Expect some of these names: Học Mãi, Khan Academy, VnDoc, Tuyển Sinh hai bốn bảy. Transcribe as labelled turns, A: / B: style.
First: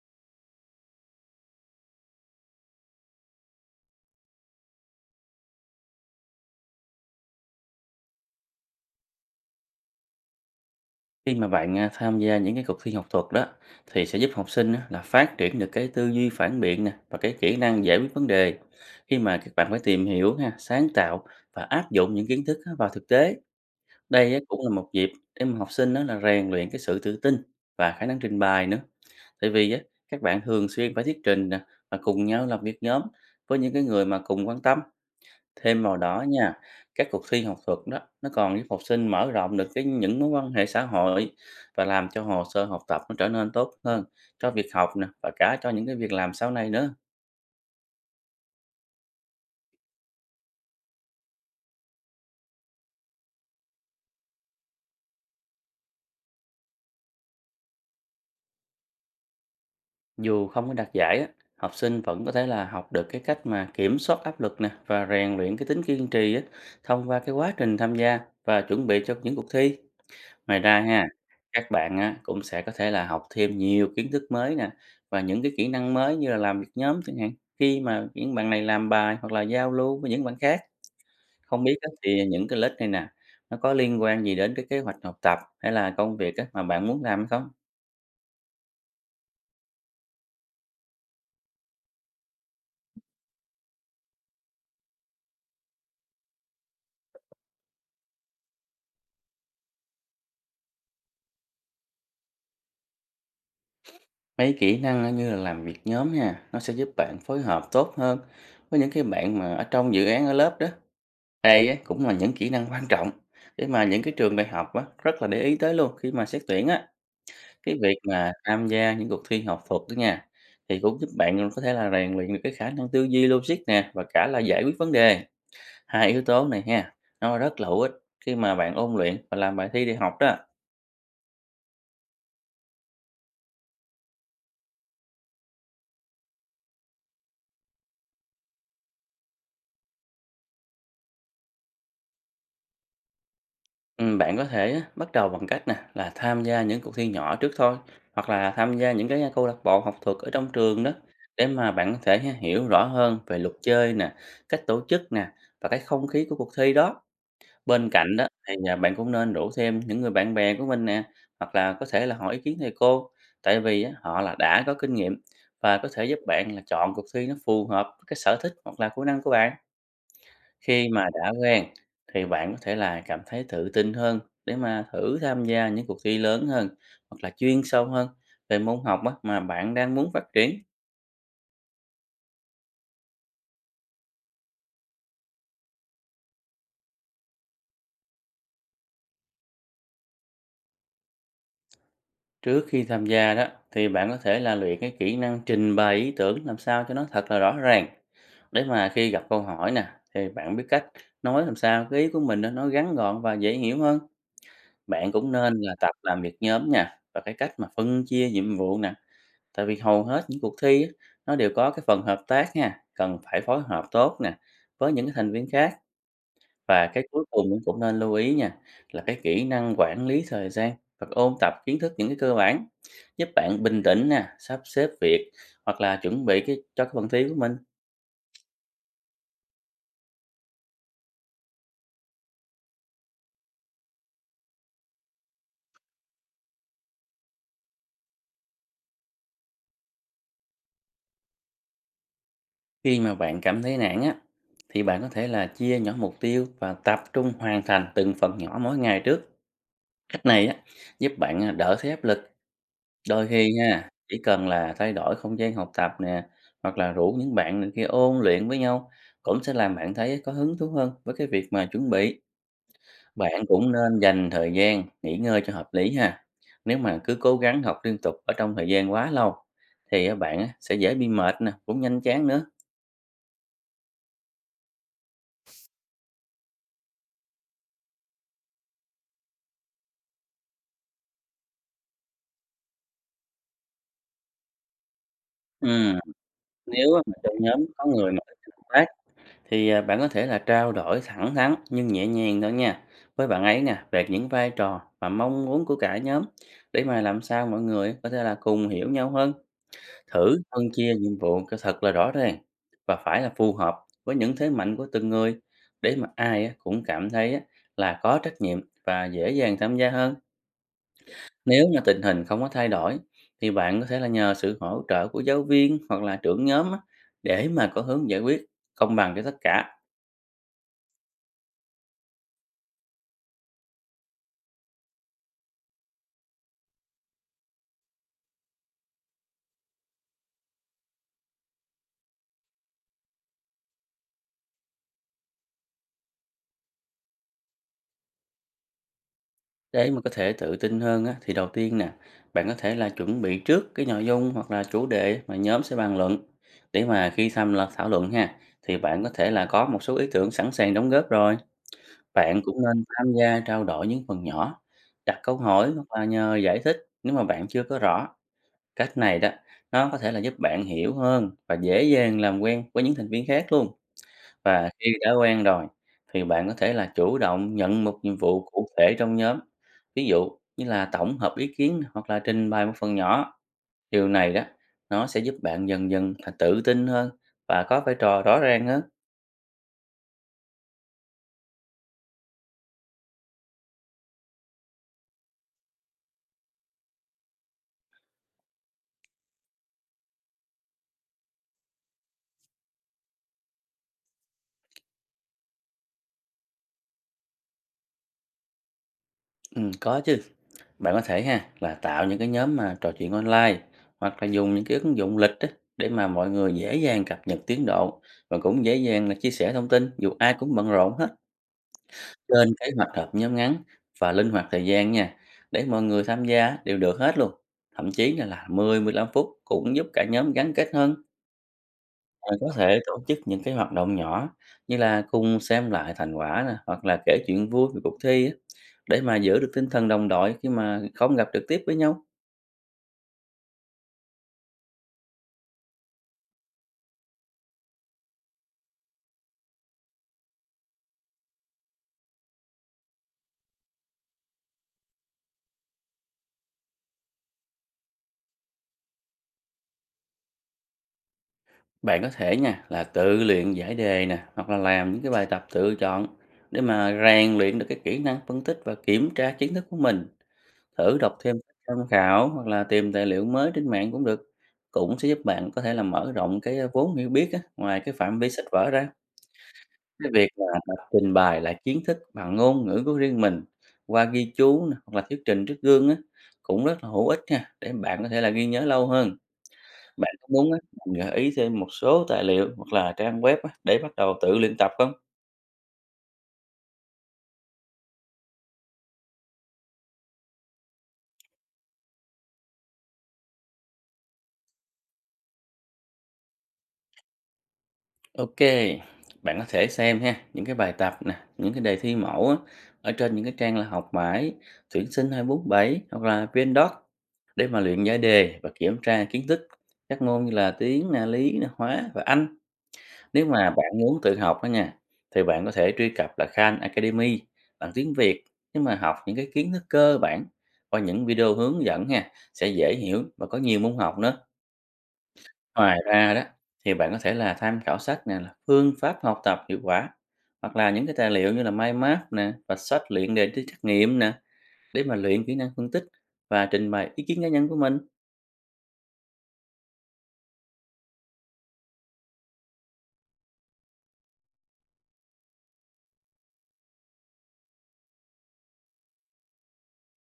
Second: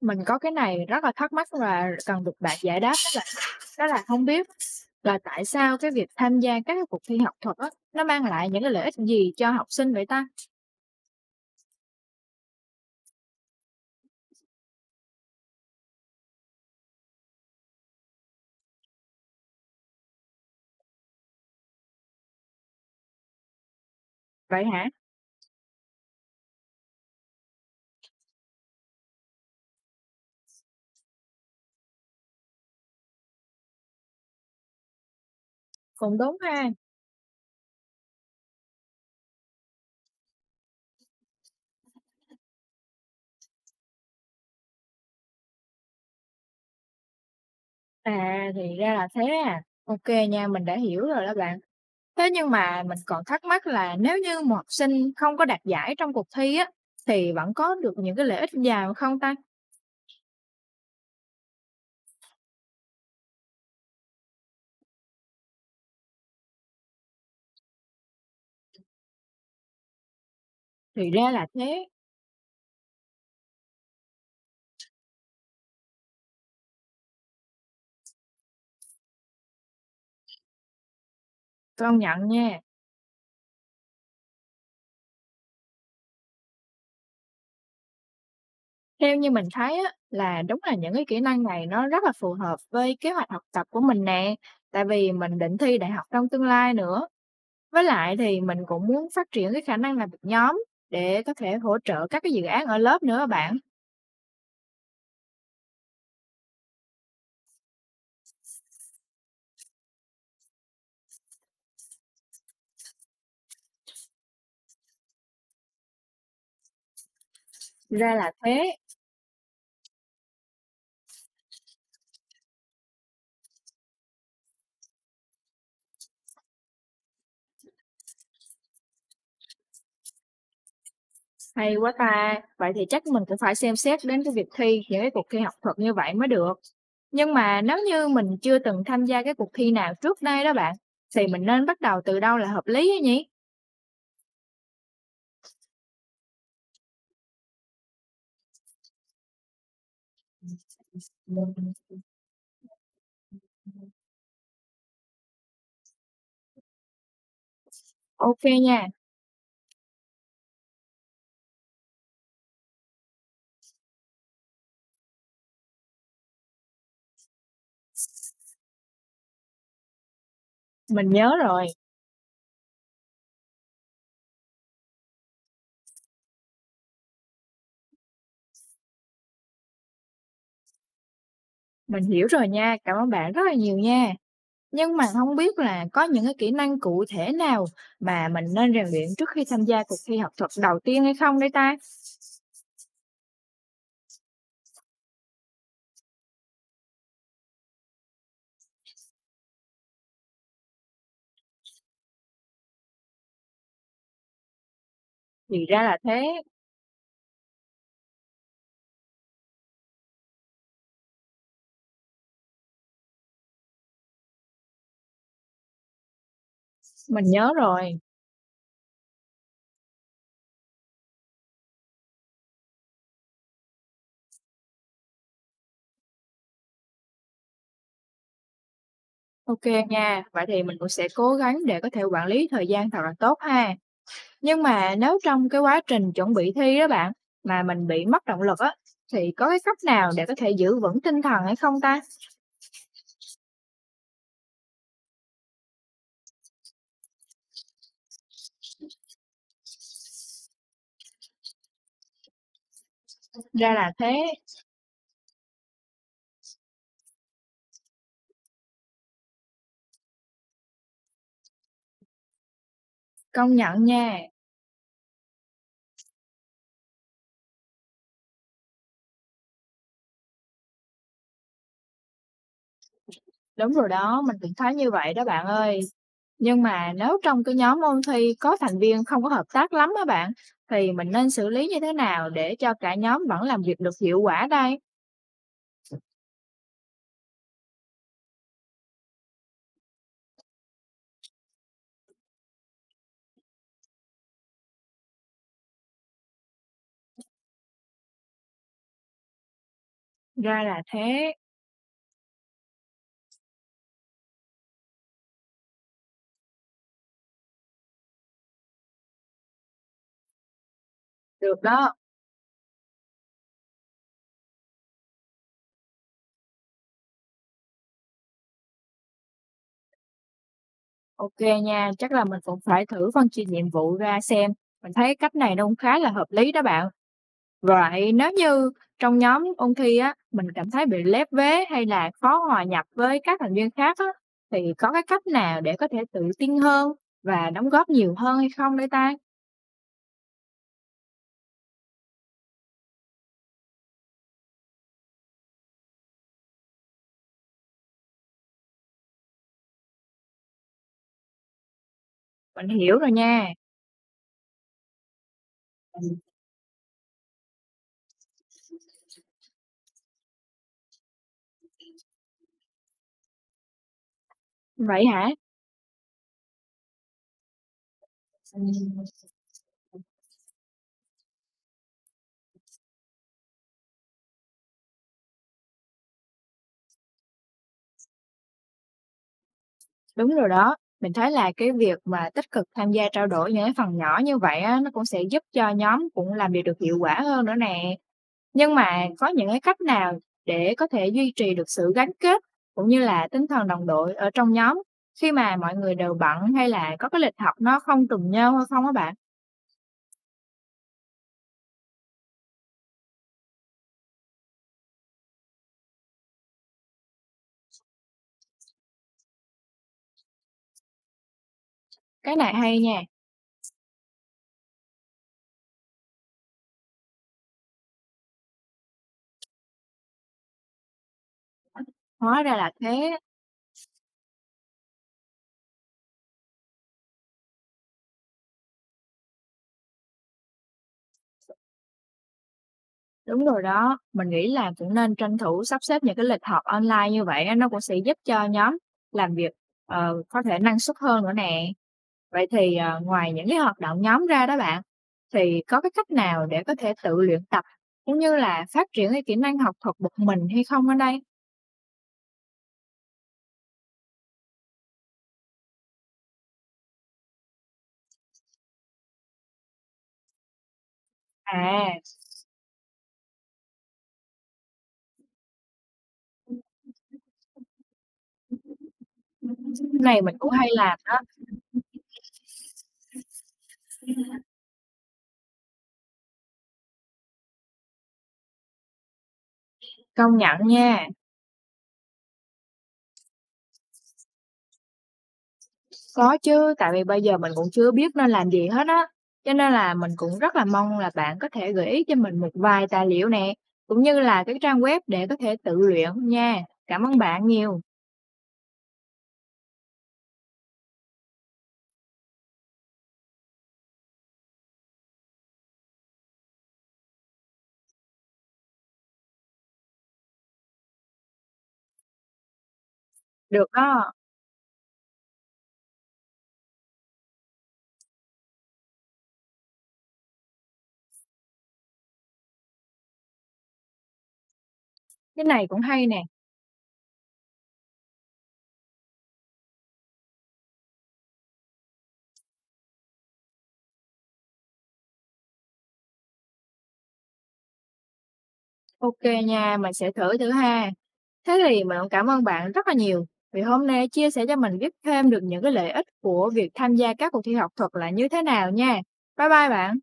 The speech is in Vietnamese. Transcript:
A: Mình có cái này rất là thắc mắc và cần được bạn giải đáp đó là không biết là tại sao cái việc tham gia các cái cuộc thi học thuật á, nó mang lại những cái lợi ích gì cho học sinh vậy ta?
B: Khi mà bạn à, tham gia những cái cuộc thi học thuật đó thì sẽ giúp học sinh á, là phát triển được cái tư duy phản biện nè và cái kỹ năng giải quyết vấn đề. Khi mà các bạn phải tìm hiểu ha, sáng tạo và áp dụng những kiến thức á, vào thực tế. Đây á, cũng
A: Vậy
B: là
A: hả?
B: một dịp để mà học sinh đó là rèn luyện cái sự tự tin và khả năng trình bày nữa. Tại vì á, các bạn thường xuyên phải thuyết trình nè và cùng nhau làm việc nhóm với những cái người mà cùng quan tâm. Thêm vào
A: Cũng
B: đó
A: đúng
B: nha,
A: ha.
B: các cuộc thi học thuật đó nó còn giúp học sinh mở rộng được cái những mối quan hệ xã hội và làm cho hồ sơ học tập nó trở nên tốt hơn cho việc học nè và cả cho những cái việc làm sau này nữa.
A: À, thì ra là thế à. Ok nha, mình đã hiểu rồi đó bạn. Thế nhưng mà mình còn thắc mắc là nếu như một học sinh không có đạt giải trong cuộc thi á, thì vẫn có được những cái lợi ích gì không ta?
B: Dù không có đạt giải á, học sinh vẫn có thể là học được cái cách mà kiểm soát áp lực nè và rèn luyện cái tính kiên trì á, thông qua cái quá trình tham gia và chuẩn bị cho những cuộc thi. Ngoài ra ha,
A: Thì ra là
B: các
A: thế,
B: bạn á, cũng sẽ có thể là học thêm nhiều kiến thức mới nè và những cái kỹ năng mới như là làm việc nhóm chẳng hạn. Khi mà những bạn này làm bài hoặc là giao lưu với những bạn khác, không biết á,
A: công
B: thì
A: nhận
B: những cái
A: nha.
B: lớp này nè, nó có liên quan gì đến cái kế hoạch học tập hay là công việc á, mà bạn muốn làm hay không?
A: Theo như mình thấy á, là đúng là những cái kỹ năng này nó rất là phù hợp với kế hoạch học tập của mình nè, tại vì mình định thi đại học trong tương lai nữa. Với lại thì mình cũng muốn phát triển cái khả năng làm việc nhóm để có thể hỗ trợ các cái dự án ở lớp nữa á bạn.
B: Mấy kỹ năng á, như là làm việc nhóm nha, nó sẽ giúp bạn phối hợp tốt hơn với những cái bạn mà ở trong dự án ở lớp đó. Đây á, cũng là những kỹ năng quan trọng để mà những cái trường đại học á, rất là để ý tới luôn khi mà xét tuyển á. Cái việc
A: Ra
B: mà
A: là
B: tham
A: thế,
B: gia những cuộc thi học thuật đó nha, thì cũng giúp bạn có thể là rèn luyện được cái khả năng tư duy logic nè và cả là giải quyết vấn đề. Hai yếu tố này ha, nó rất là hữu ích khi mà bạn ôn luyện và làm bài thi đi học đó.
A: hay quá ta. Vậy thì chắc mình cũng phải xem xét đến cái việc thi những cái cuộc thi học thuật như vậy mới được. Nhưng mà nếu như mình chưa từng tham gia cái cuộc thi nào trước đây đó bạn, thì mình nên bắt đầu từ đâu là hợp lý á nhỉ?
B: Ừ, bạn có thể á, bắt đầu bằng cách nè là tham gia những cuộc thi nhỏ trước thôi hoặc là tham gia những cái câu lạc bộ học thuật ở trong trường đó để mà bạn có thể ha, hiểu rõ hơn về luật chơi nè, cách tổ chức nè và cái không khí của cuộc thi đó. Bên cạnh đó
A: Ok
B: thì, à,
A: nha.
B: bạn cũng nên rủ thêm những người bạn bè của mình nè, hoặc là có thể là hỏi ý kiến thầy cô, tại vì á, họ là đã có kinh nghiệm và có thể giúp bạn là chọn cuộc thi nó phù hợp với cái sở thích hoặc là kỹ năng của bạn. Khi mà
A: Mình nhớ
B: đã quen
A: rồi,
B: thì bạn có thể là cảm thấy tự tin hơn để mà thử tham gia những cuộc thi lớn hơn hoặc là chuyên sâu hơn về môn học á, mà bạn đang muốn phát triển.
A: mình hiểu rồi nha, cảm ơn bạn rất là nhiều nha. Nhưng mà không biết là có những cái kỹ năng cụ thể nào mà mình nên rèn luyện trước khi tham gia cuộc thi học thuật đầu tiên hay không đây ta?
B: Trước khi tham gia đó thì bạn có thể là luyện cái kỹ năng trình bày ý tưởng làm sao cho nó thật là rõ ràng. Để mà khi gặp câu hỏi nè thì bạn biết cách nói làm sao cái ý của mình đó, nó ngắn gọn và dễ hiểu hơn. Bạn cũng nên
A: Thì
B: là
A: ra
B: tập
A: là thế,
B: làm việc nhóm nha và cái cách mà phân chia nhiệm vụ nè. Tại vì hầu hết những cuộc thi á, nó đều có cái phần hợp tác nha, cần phải phối hợp tốt nè với những cái thành viên khác. Và cái
A: mình
B: cuối
A: nhớ
B: cùng cũng cũng nên
A: rồi.
B: lưu ý nha, là cái kỹ năng quản lý thời gian và ôn tập kiến thức những cái cơ bản, giúp bạn bình tĩnh nè, sắp xếp việc hoặc là chuẩn bị cái cho cái phần thi của mình.
A: Ok nha, vậy thì mình cũng sẽ cố gắng để có thể quản lý thời gian thật là tốt ha. Nhưng mà nếu trong cái quá trình chuẩn bị thi đó bạn, mà mình bị mất động lực á, thì có cái cách nào để có thể giữ vững tinh thần hay không ta?
B: Khi mà bạn cảm thấy nản á, thì bạn có thể là chia nhỏ mục tiêu và tập trung hoàn thành từng phần nhỏ mỗi ngày trước. Cách này á, giúp bạn à, đỡ thấy áp lực. Đôi khi
A: Ra
B: nha,
A: là thế,
B: chỉ cần là thay đổi không gian học tập nè, hoặc là rủ những bạn này kia ôn luyện với nhau, cũng sẽ làm bạn thấy có hứng thú hơn với cái việc mà chuẩn bị. Bạn
A: công
B: cũng
A: nhận
B: nên
A: nha.
B: dành thời gian nghỉ ngơi cho hợp lý ha. Nếu mà cứ cố gắng học liên tục ở trong thời gian quá lâu thì á, bạn á, sẽ dễ bị mệt nè, cũng nhanh chán nữa.
A: Đúng rồi đó, mình cũng thấy như vậy đó bạn ơi. Nhưng mà nếu trong cái nhóm ôn thi có thành viên không có hợp tác lắm á bạn, thì mình nên xử lý như thế nào để cho cả nhóm vẫn làm việc được hiệu quả đây?
B: Ừm, nếu á, mà trong nhóm có người mà ít hợp tác thì à, bạn có thể là trao đổi thẳng thắn nhưng nhẹ nhàng thôi nha. Với bạn ấy nè, về những vai trò và mong muốn của cả nhóm để mà làm sao mọi người có thể là cùng hiểu nhau hơn. Thử
A: Ra
B: phân
A: là
B: chia nhiệm
A: thế.
B: vụ cho thật là rõ ràng và phải là phù hợp với những thế mạnh của từng người để mà ai á cũng cảm thấy á là có trách nhiệm và dễ dàng tham gia hơn.
A: Được
B: Nếu mà
A: đó.
B: tình hình không có thay đổi thì bạn có thể là nhờ sự hỗ trợ của giáo viên hoặc là trưởng nhóm á để mà có hướng giải quyết công bằng cho tất cả.
A: Ok nha, chắc là mình cũng phải thử phân chia nhiệm vụ ra xem. Mình thấy cách này nó cũng khá là hợp lý đó bạn. Vậy nếu như trong nhóm ôn thi á, mình cảm thấy bị lép vế hay là khó hòa nhập với các thành viên khác á, thì có cái cách nào để có thể tự tin hơn và đóng góp nhiều hơn hay không đây ta?
B: Để mà có thể tự tin hơn á, thì đầu tiên nè, bạn có thể là chuẩn bị trước cái nội dung hoặc là chủ đề mà nhóm sẽ bàn luận. Để mà khi tham là thảo luận ha, thì bạn có thể là có một số ý tưởng sẵn sàng đóng góp rồi. Bạn cũng
A: Mình
B: nên
A: hiểu rồi
B: tham gia
A: nha.
B: trao đổi những phần nhỏ, đặt câu hỏi hoặc là nhờ giải thích nếu mà bạn chưa có rõ. Cách này đó, nó có thể là giúp bạn hiểu hơn và dễ dàng làm quen với những thành viên khác luôn. Và khi
A: Vậy
B: đã
A: hả?
B: quen rồi thì bạn có thể là chủ động nhận một nhiệm vụ cụ thể trong
A: Ừ.
B: nhóm. Ví dụ như là tổng hợp ý kiến hoặc là trình bày một phần nhỏ. Điều này đó nó sẽ giúp bạn dần dần là tự tin hơn và có vai trò rõ ràng hơn.
A: Đúng rồi đó. Mình thấy là cái việc mà tích cực tham gia trao đổi những cái phần nhỏ như vậy á, nó cũng sẽ giúp cho nhóm cũng làm việc được hiệu quả hơn nữa nè. Nhưng mà có những cái cách nào để có thể duy trì được sự gắn kết cũng như là tinh thần đồng đội ở trong nhóm khi mà mọi người đều bận hay là có cái lịch học nó không trùng nhau hay không á bạn?
B: Ừ, có chứ. Bạn có thể ha là tạo những cái nhóm mà trò chuyện online hoặc là dùng những cái ứng dụng lịch á, để mà mọi người dễ dàng cập nhật tiến độ và cũng dễ dàng là chia sẻ thông tin dù ai cũng bận rộn hết.
A: Cái này
B: Lên kế
A: hay
B: hoạch
A: nha,
B: họp nhóm ngắn và linh hoạt thời gian nha, để mọi người tham gia đều được hết luôn. Thậm chí là 10-15 phút cũng giúp cả nhóm gắn kết hơn. Rồi
A: hóa
B: có
A: ra là
B: thể tổ
A: thế.
B: chức những cái hoạt động nhỏ như là cùng xem lại thành quả nè, hoặc là kể chuyện vui về cuộc thi á, để mà giữ được tinh thần đồng đội khi mà không gặp trực tiếp với nhau.
A: Đúng rồi đó, mình nghĩ là cũng nên tranh thủ sắp xếp những cái lịch học online như vậy á, nó cũng sẽ giúp cho nhóm làm việc có thể năng suất hơn nữa nè. Vậy thì, ngoài những cái hoạt động nhóm ra đó bạn, thì có cái cách nào để có thể tự luyện tập cũng như là phát triển cái kỹ năng học thuật một mình hay không ở đây?
B: Bạn có thể nha là tự luyện giải đề nè, hoặc là làm những cái bài tập tự chọn để mà rèn luyện được cái kỹ năng phân tích và kiểm tra kiến thức của mình. Thử đọc thêm sách tham
A: À,
B: khảo hoặc là tìm tài liệu mới trên mạng cũng được, cũng sẽ giúp bạn có thể là mở rộng cái, vốn hiểu biết á, ngoài cái phạm vi sách vở ra.
A: cái
B: Cái
A: này
B: việc
A: mình
B: là
A: cũng hay
B: tập
A: làm
B: trình
A: đó,
B: bày lại kiến thức bằng ngôn ngữ của riêng mình qua ghi chú nè, hoặc là thuyết trình trước gương á, cũng rất là hữu ích nha, để bạn có thể là ghi nhớ lâu hơn. Bạn có
A: công
B: muốn
A: nhận
B: á, mình
A: nha.
B: gợi ý thêm một số tài liệu hoặc là trang web á, để bắt đầu tự luyện tập không?
A: Có chứ, tại vì bây giờ mình cũng chưa biết nên làm gì hết á, cho nên là mình cũng rất là mong là bạn có thể gợi ý cho mình một vài tài liệu nè, cũng như là cái trang web để có thể tự luyện nha. Cảm ơn bạn nhiều.
B: OK, bạn có thể xem ha, những cái bài tập nè, những cái đề thi mẫu á, ở trên những cái trang là Học Mãi, Tuyển Sinh 247 hoặc là VnDoc để mà luyện giải đề và kiểm tra kiến thức các môn như là tiếng nè, lý nè, hóa và Anh. Nếu mà
A: Được
B: bạn muốn
A: đó,
B: tự học đó nha, thì bạn có thể truy cập là Khan Academy bằng tiếng Việt để mà học những cái kiến thức cơ bản qua những video hướng dẫn ha, sẽ dễ hiểu và có nhiều môn học nữa.
A: cái này
B: Ngoài
A: cũng hay
B: ra
A: nè.
B: đó, thì bạn có thể là tham khảo sách nè, là phương pháp học tập hiệu quả hoặc là những cái tài liệu như là mind map nè và sách luyện đề thi trắc nghiệm nè để mà luyện kỹ năng phân tích và trình bày ý kiến cá nhân của mình.
A: OK nha, mình sẽ thử thử ha. Thế thì mình cũng cảm ơn bạn rất là nhiều vì hôm nay chia sẻ cho mình biết thêm được những cái lợi ích của việc tham gia các cuộc thi học thuật là như thế nào nha. Bye bye bạn.